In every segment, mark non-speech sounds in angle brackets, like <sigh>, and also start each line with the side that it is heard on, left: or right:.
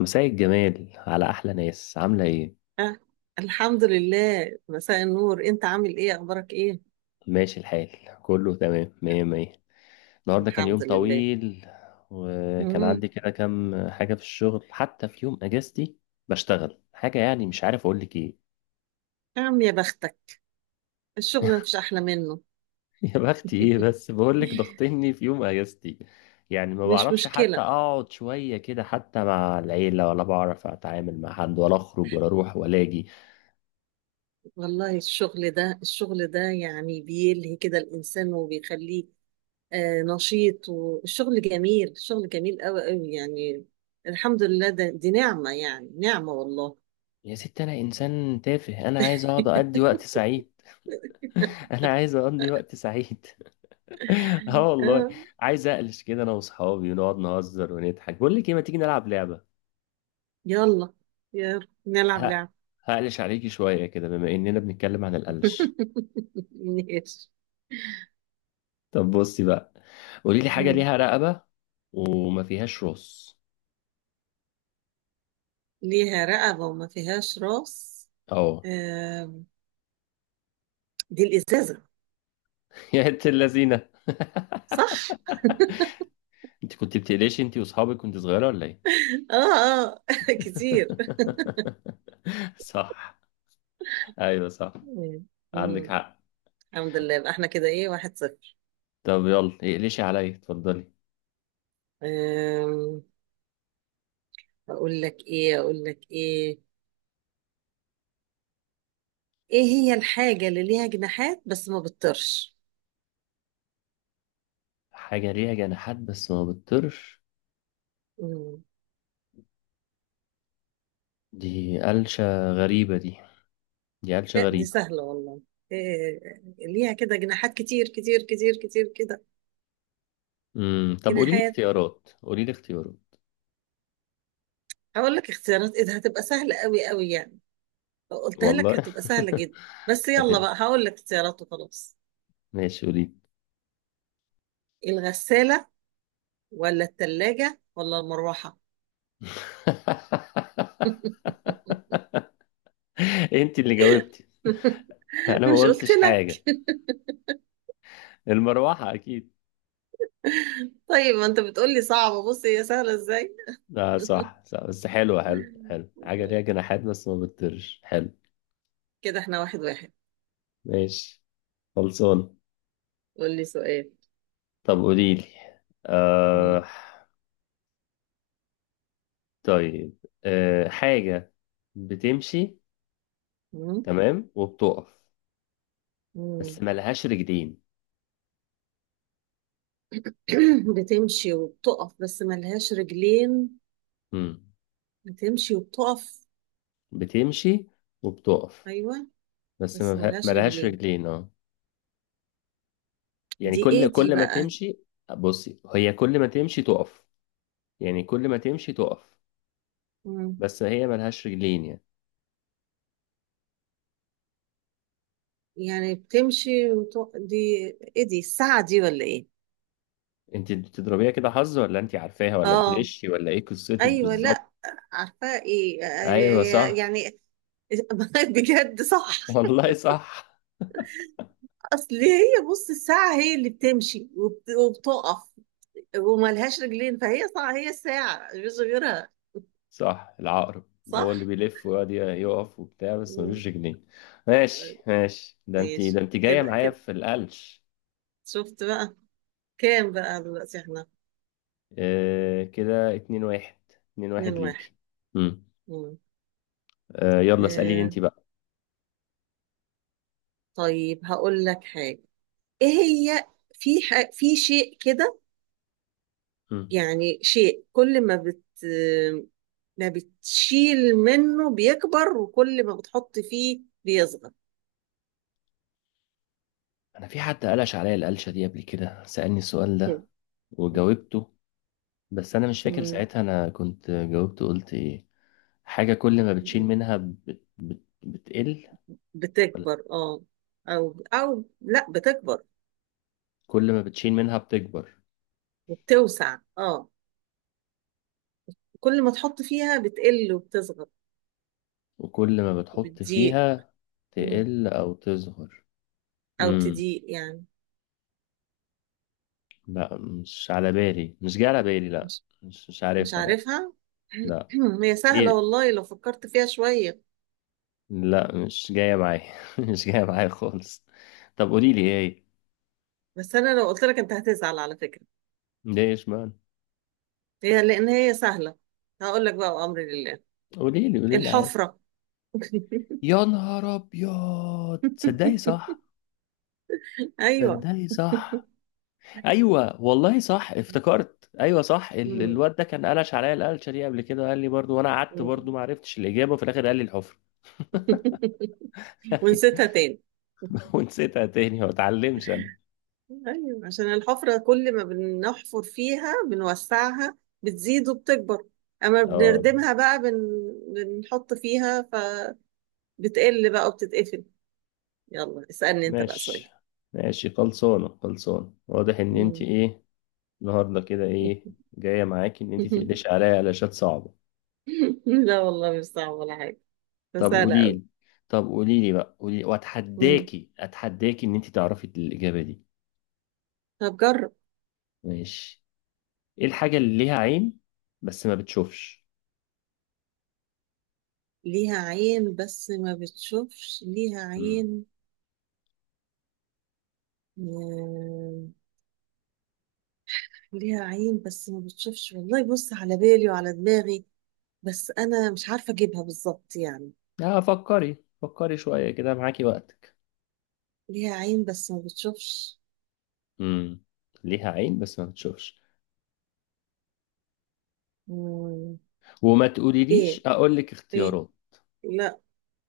left: مساء الجمال على أحلى ناس، عاملة إيه؟
right: آه. الحمد لله، مساء النور، انت عامل ايه؟ اخبارك ايه؟
left: ماشي الحال. كله تمام، مية مية. النهاردة كان يوم
right: الحمد لله.
left: طويل، وكان
right: امم
left: عندي كده كام حاجة في الشغل حتى في يوم أجازتي. بشتغل حاجة، يعني مش عارف أقولك إيه.
right: يا عم يا بختك. الشغل مفيش احلى منه.
left: <laughs> يا بختي إيه،
right: <laughs>
left: بس بقولك ضغطني في يوم أجازتي. يعني ما
right: مش
left: بعرفش حتى
right: مشكلة.
left: أقعد شوية كده حتى مع العيلة، ولا بعرف أتعامل مع حد ولا أخرج ولا أروح ولا أجي.
right: والله الشغل ده يعني بيلهي كده الانسان وبيخليه. آه، نشيط. والشغل جميل قوي قوي يعني. الحمد لله، دي نعمة، يعني نعمة والله.
left: يا ست أنا إنسان تافه، أنا عايز أقعد أقضي وقت سعيد. <laughs> أنا عايز أقضي وقت سعيد. <laughs> اه
right: <laughs>
left: والله.
right: آه.
left: عايز اقلش كده انا واصحابي، ونقعد نهزر ونضحك. بقول لك ايه، ما تيجي نلعب لعبه.
right: يلا، يلا نلعب
left: ه-
right: لعب.
left: هقلش عليكي شويه كده، بما اننا بنتكلم عن القلش.
right: <laughs> ماشي.
left: طب بصي بقى، قولي لي حاجه ليها رقبه وما فيهاش راس.
right: ليها رقبة وما فيهاش راس.
left: اه.
right: آم، دي الإزازة،
left: <laughs> يا انت اللذينه.
right: صح؟
left: <laughs> انت كنت بتقلشي انت واصحابك كنت صغيره ولا ايه؟
right: اه، اه، <laughs> كتير.
left: <laughs> صح. ايوه صح،
right: مم.
left: عندك
right: مم.
left: حق.
right: الحمد لله، يبقى احنا كده ايه، 1-0.
left: طب يلا اقلشي عليا، اتفضلي.
right: آم، أقول لك ايه، أقول لك ايه، ايه هي الحاجة اللي ليها جناحات بس ما بتطيرش؟
left: حاجه ليها جناحات بس ما بتطيرش؟
right: مم.
left: دي قلشة غريبة دي، دي قلشة
right: لا دي
left: غريبة.
right: سهلة والله. إيه، ليها كده جناحات كتير كتير كتير كتير كده.
left: امم، طب قولي لي
right: جناحات.
left: اختيارات، قولي لي اختيارات.
right: هقول لك اختيارات ايه؟ ده هتبقى سهلة قوي قوي يعني، لو قلتها
left: والله.
right: لك هتبقى سهلة جدا.
left: <laughs>
right: بس
left: هت...
right: يلا بقى هقول لك اختيارات وخلاص.
left: ماشي قولي.
right: الغسالة، ولا التلاجة، ولا المروحة؟ <laughs>
left: <laughs> انت اللي جاوبتي. <laughs> انا ما
right: مش قلت
left: قلتش حاجة.
right: لك؟
left: المروحة اكيد.
right: طيب ما انت بتقولي صعبة، بص هي سهلة ازاي.
left: اه صح صح، بس حلوة، حلو حلو، حاجة ليها
right: <laughs>
left: جناحات بس ما بتطيرش، حلو.
right: كده احنا 1-1.
left: ماشي، خلصان.
right: قول لي سؤال.
left: طب قولي لي.
right: مم.
left: آه... طيب، حاجة بتمشي،
right: مم.
left: تمام، وبتقف بس
right: مم.
left: ملهاش رجلين.
right: <clears throat> بتمشي وبتقف بس ملهاش رجلين.
left: مم.
right: بتمشي وبتقف،
left: بتمشي وبتقف
right: ايوه،
left: بس
right: بس
left: ما
right: ملهاش
left: لهاش
right: رجلين.
left: رجلين اه. يعني
right: دي ايه
left: كل
right: دي
left: كل ما
right: بقى؟
left: تمشي، بصي هي كل ما تمشي تقف، يعني كل ما تمشي تقف
right: مم.
left: بس هي ما لهاش رجلين يعني.
right: يعني بتمشي دي. ايه دي، الساعة دي ولا ايه؟
left: انت بتضربيها كده حظ، ولا انت عارفاها، ولا
right: اه،
left: بتغشي، ولا ايه قصتك
right: ايوه،
left: بالظبط؟
right: لا، عارفة ايه
left: ايوه صح.
right: يعني. <laughs> بجد
left: <laughs>
right: صح.
left: والله صح.
right: اصل هي بص، الساعة هي اللي بتمشي وبتقف وملهاش رجلين، فهي صح، هي الساعة مش غيرها.
left: صح، العقرب هو اللي
right: صح.
left: بيلف ويقعد يقف وبتاع بس
right: مم،
left: ملوش رجلين.
right: آه،
left: ماشي ماشي، ده انت،
right: ماشي
left: ده انت جايه
right: كده
left: معايا
right: كده.
left: في القلش.
right: شفت بقى؟ كام بقى دلوقتي احنا؟
left: آه كده اتنين واحد، اتنين واحد
right: 2-1.
left: ليكي. مم.
right: مم.
left: آه يلا اسألي لي
right: آه،
left: انت بقى.
right: طيب هقول لك حاجة، ايه هي. في شيء كده،
left: مم.
right: يعني شيء كل ما بتشيل منه بيكبر وكل ما بتحط فيه بيصغر.
left: انا في حد قلش عليا القلشة دي قبل كده، سألني السؤال ده
right: <laughs>
left: وجاوبته، بس انا مش فاكر
right: مم.
left: ساعتها انا كنت جاوبت قلت ايه. حاجة كل ما بتشيل منها بت بتقل ولا
right: بتكبر اه. او او لا، بتكبر
left: كل ما بتشيل منها بتكبر،
right: وبتوسع، اه. كل ما تحط فيها بتقل وبتصغر
left: وكل ما بتحط
right: وبتضيق.
left: فيها
right: مم.
left: تقل او تصغر.
right: او
left: امم،
right: تضيق يعني.
left: لا مش على بالي، مش جاي على بالي، لا.
right: مش
left: مش
right: مش
left: عارفها لا.
right: عارفها.
left: لا
right: <clears throat> هي سهلة
left: ايه،
right: والله لو فكرت فيها شوية.
left: لا مش جاية معايا. <laughs> مش جاية معايا خالص. طب قولي لي ايه.
right: بس انا لو قلت لك انت هتزعل على فكرة،
left: ليه اشمعنى؟
right: هي لان هي سهلة. هقول لك بقى وامر لله.
left: قولي لي قولي لي عادي.
right: الحفرة. <laughs>
left: يا نهار ابيض، تصدقي صح؟
right: أيوة.
left: تصدقي صح. ايوه والله صح، افتكرت، ايوه صح،
right: مم.
left: الواد ده كان قلش عليا القلشه دي قبل كده، قال لي برضو وانا قعدت برضو
right: مم.
left: ما عرفتش الاجابه، وفي الاخر قال لي الحفر.
right: <laughs> ونسيتها
left: <laughs>
right: تاني.
left: ونسيتها تاني، ما اتعلمش انا.
right: أيوة، عشان الحفرة كل ما بنحفر فيها بنوسعها بتزيد وبتكبر، أما
left: اه
right: بنردمها بقى بنحط فيها، فبتقل بقى وبتتقفل. يلا اسألني أنت بقى سؤال.
left: ماشي ماشي، خلصانه خلصانه، واضح ان انت
right: مم.
left: ايه النهارده كده، ايه جايه معاكي ان انت تقلش
right: <laughs>
left: عليا قلاشات صعبه.
right: لا والله مش صعب ولا حاجة، بس
left: طب
right: سهلة
left: قولي
right: أوي.
left: لي، طب قولي لي بقى، قولي
right: مم.
left: واتحداكي، اتحداكي ان انت تعرفي الاجابه دي.
right: طب جرب.
left: ماشي. ايه الحاجه اللي ليها عين بس ما بتشوفش؟
right: ليها عين بس ما بتشوفش، ليها
left: امم،
right: عين. آه، ليها عين بس ما بتشوفش، والله بص، على بالي وعلى دماغي، بس انا مش عارفه اجيبها بالظبط يعني.
left: اه فكري، فكري شويه كده، معاكي وقتك.
right: ليها عين بس ما بتشوفش.
left: امم، ليها عين بس ما بتشوفش.
right: مم،
left: وما تقوليليش
right: ايه،
left: اقول لك
right: ايه،
left: اختيارات.
right: لا،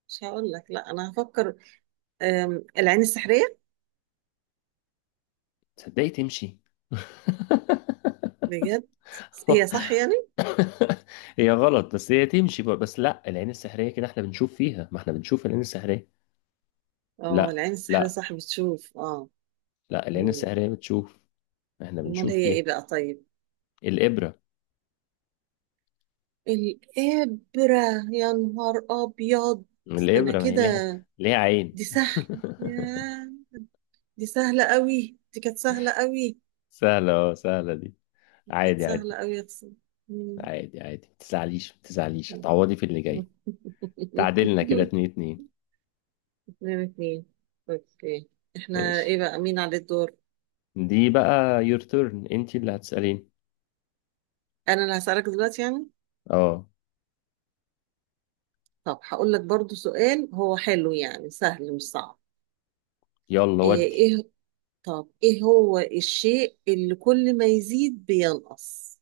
right: مش هقول لك، لا انا هفكر. العين السحريه.
left: تصدقي تمشي.
right: بجد. هي
left: <laughs>
right: صح يعني؟
left: <laughs> هي غلط، بس هي تمشي بقى. بس لا، العين السحرية كده احنا بنشوف فيها، ما احنا بنشوف العين السحرية.
right: اه،
left: لا
right: العين السحريه
left: لا
right: صح بتشوف، اه.
left: لا، العين
right: مم.
left: السحرية بتشوف، احنا
right: امال
left: بنشوف
right: هي
left: فيها.
right: ايه بقى طيب؟
left: الإبرة.
right: الابره، يا نهار ابيض. ده انا
left: الإبرة ما هي
right: كده.
left: ليها، ليها عين.
right: دي سهل.
left: <laughs>
right: دي سهلة قوي، دي كانت سهلة قوي.
left: سهلة، اه سهلة دي.
right: دي كانت
left: عادي عادي،
right: سهلة قوي، اقسم. مم.
left: عادي عادي، ما تزعليش ما تزعليش،
right: مم.
left: هتعوضي في اللي جاي.
right: <laughs>
left: تعادلنا كده اتنين اتنين.
right: 2-2. اوكي. احنا ايه
left: ماشي.
right: بقى، مين على الدور؟
left: دي بقى يور تيرن، انت اللي هتسألين.
right: انا اللي هسألك دلوقتي يعني.
left: اه
right: طب هقول لك برضو سؤال، هو حلو يعني، سهل مش صعب.
left: يلا ودي.
right: ايه إيه- طب ايه هو الشيء اللي كل ما يزيد بينقص؟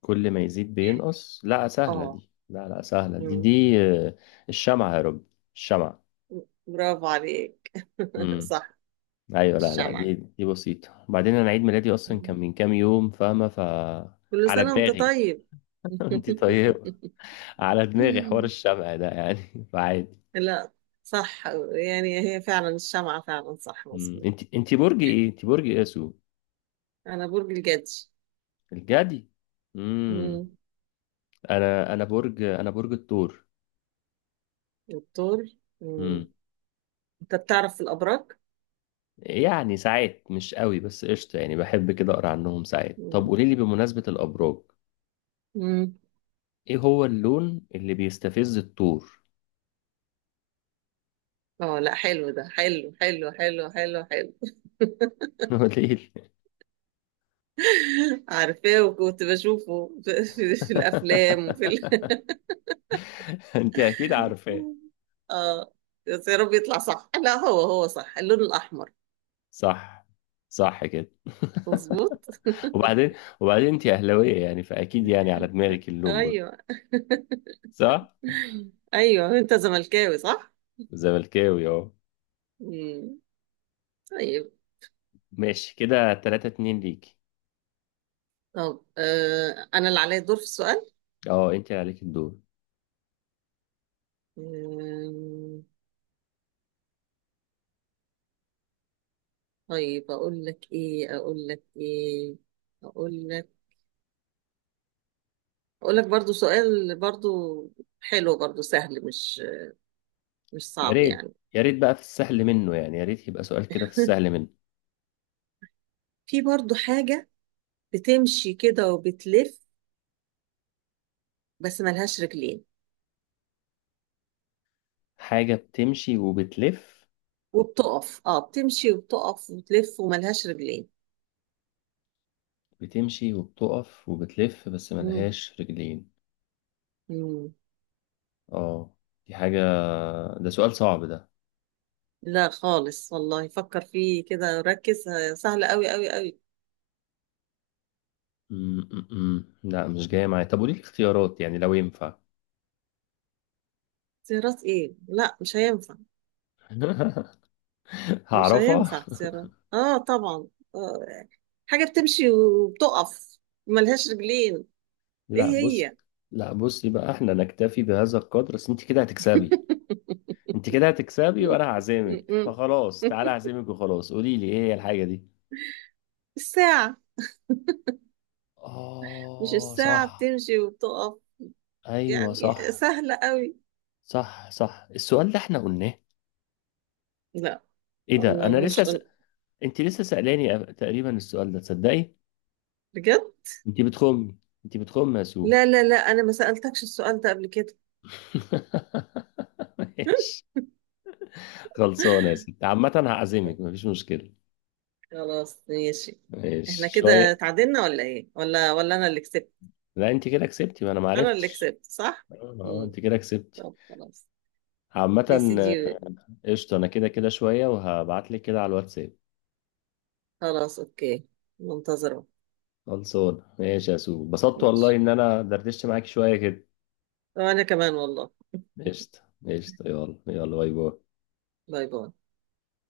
left: كل ما يزيد بينقص؟ لا سهلة
right: اه.
left: دي، لا لا سهلة دي،
right: مم.
left: دي آه، الشمعة يا رب، الشمعة.
right: برافو عليك. <laughs>
left: امم،
right: صح.
left: ايوه لا لا،
right: الشمع.
left: دي دي بسيطة، وبعدين انا عيد ميلادي اصلا
right: مم.
left: كان من كام يوم فاهمة، ف
right: كل
left: على
right: سنة وانت
left: دماغي.
right: طيب.
left: <laughs> انت طيبة.
right: <laughs>
left: على دماغي حوار
right: مم.
left: الشمع ده يعني. <laughs> فعادي.
right: لا، صح، يعني هي فعلا الشمعة، فعلا صح
left: امم،
right: مظبوط.
left: انت انت برج ايه، انت برج ايه يا سو؟
right: أنا برج الجدي.
left: الجدي. امم.
right: مم.
left: انا انا برج، انا برج الثور.
right: الثور. مم.
left: امم.
right: أنت بتعرف في الأبراج؟
left: يعني ساعات مش قوي بس قشطة، يعني بحب كده اقرا عنهم ساعات. طب
right: مم.
left: قولي لي بمناسبة الابراج،
right: مم.
left: ايه هو اللون اللي بيستفز الطور؟
right: اه، لا، حلو ده، حلو حلو حلو حلو حلو.
left: <laughs> هو ليه؟
right: <laughs> عارفاه، وكنت بشوفه <laughs> في الأفلام
left: <laughs> انت اكيد عارفاه.
right: <laughs> اه، بس يا رب يطلع صح. لا هو صح، اللون الأحمر.
left: صح، صح كده. <laughs>
right: مظبوط.
left: وبعدين، وبعدين انت اهلاويه يعني، فاكيد يعني على دماغك اللون برضه.
right: أيوه.
left: صح.
right: أيوه، أنت زملكاوي صح؟
left: زملكاوي اهو.
right: مم. طيب.
left: ماشي كده 3 2 ليكي.
right: طب انا اللي عليا الدور في السؤال.
left: اه انت عليك الدور.
right: آه. طيب اقول لك ايه، اقول لك ايه، اقول لك، اقول لك برضو سؤال، برضو حلو، برضو سهل، مش
left: يا
right: صعب
left: ريت،
right: يعني.
left: يا ريت بقى في السهل منه، يعني يا ريت يبقى سؤال كده في السهل
right: <laughs>
left: منه.
right: في برضو حاجة بتمشي كده وبتلف، بس ملهاش رجلين.
left: حاجه بتمشي وبتلف،
right: وبتقف، اه، بتمشي وبتقف وتلف وملهاش رجلين.
left: بتمشي وبتقف وبتلف بس
right: مم.
left: ملهاش رجلين.
right: مم.
left: اه دي حاجة، ده سؤال صعب ده.
right: لا خالص والله، فكر فيه كده، ركز، سهل قوي قوي قوي.
left: لا مش جاية معايا. طب قولي لي اختيارات يعني لو ينفع.
right: زي راس ايه، لا مش هينفع.
left: <laughs>
right: مش
left: هعرفها.
right: هينفع، كتيرة. اه طبعا. آه. حاجة بتمشي وبتقف، ملهاش رجلين. ايه
left: لا بص،
right: هي؟
left: لا بص، يبقى احنا نكتفي بهذا القدر، بس انت كده هتكسبي، انت كده هتكسبي وانا هعزمك،
right: <laughs>
left: فخلاص تعالى اعزمك وخلاص. قولي لي ايه هي الحاجة دي.
right: الساعة. مش
left: اه
right: الساعة
left: صح.
right: بتمشي وبتقف؟
left: ايوه
right: يعني
left: صح.
right: سهلة قوي.
left: صح صح، السؤال ده احنا قلناه.
right: لا.
left: ايه ده، انا
right: ملهوش قل-
left: انت لسه سألاني، تقريبا السؤال ده، تصدقي
right: بجد.
left: انت بتخمي، انت بتخمي يا سو.
right: لا لا لا، انا ما سألتكش السؤال ده قبل كده.
left: <laughs> ماشي، خلصانة يا
right: <laughs>
left: ستي، عامة هعزمك مفيش مشكلة.
right: خلاص ماشي.
left: ماشي
right: احنا كده
left: شوية.
right: اتعادلنا ولا ايه، ولا انا اللي كسبت؟
left: لا انت كده كسبتي، ما انا
right: انا اللي
left: معرفتش.
right: كسبت، صح.
left: اه آه،
right: مم.
left: انت كده كسبتي.
right: طب خلاص. يا
left: عامة آه،
right: سيدي.
left: قشطة. انا كده كده شوية وهبعتلك كده على الواتساب.
right: خلاص اوكي. منتظرة.
left: خلصانة ماشي يا سو، اتبسطت والله
right: ماشي.
left: ان انا دردشت معاك شوية كده.
right: وانا كمان والله.
left: قشطة، قشطة، يلا يلا باي باي.
right: باي باي.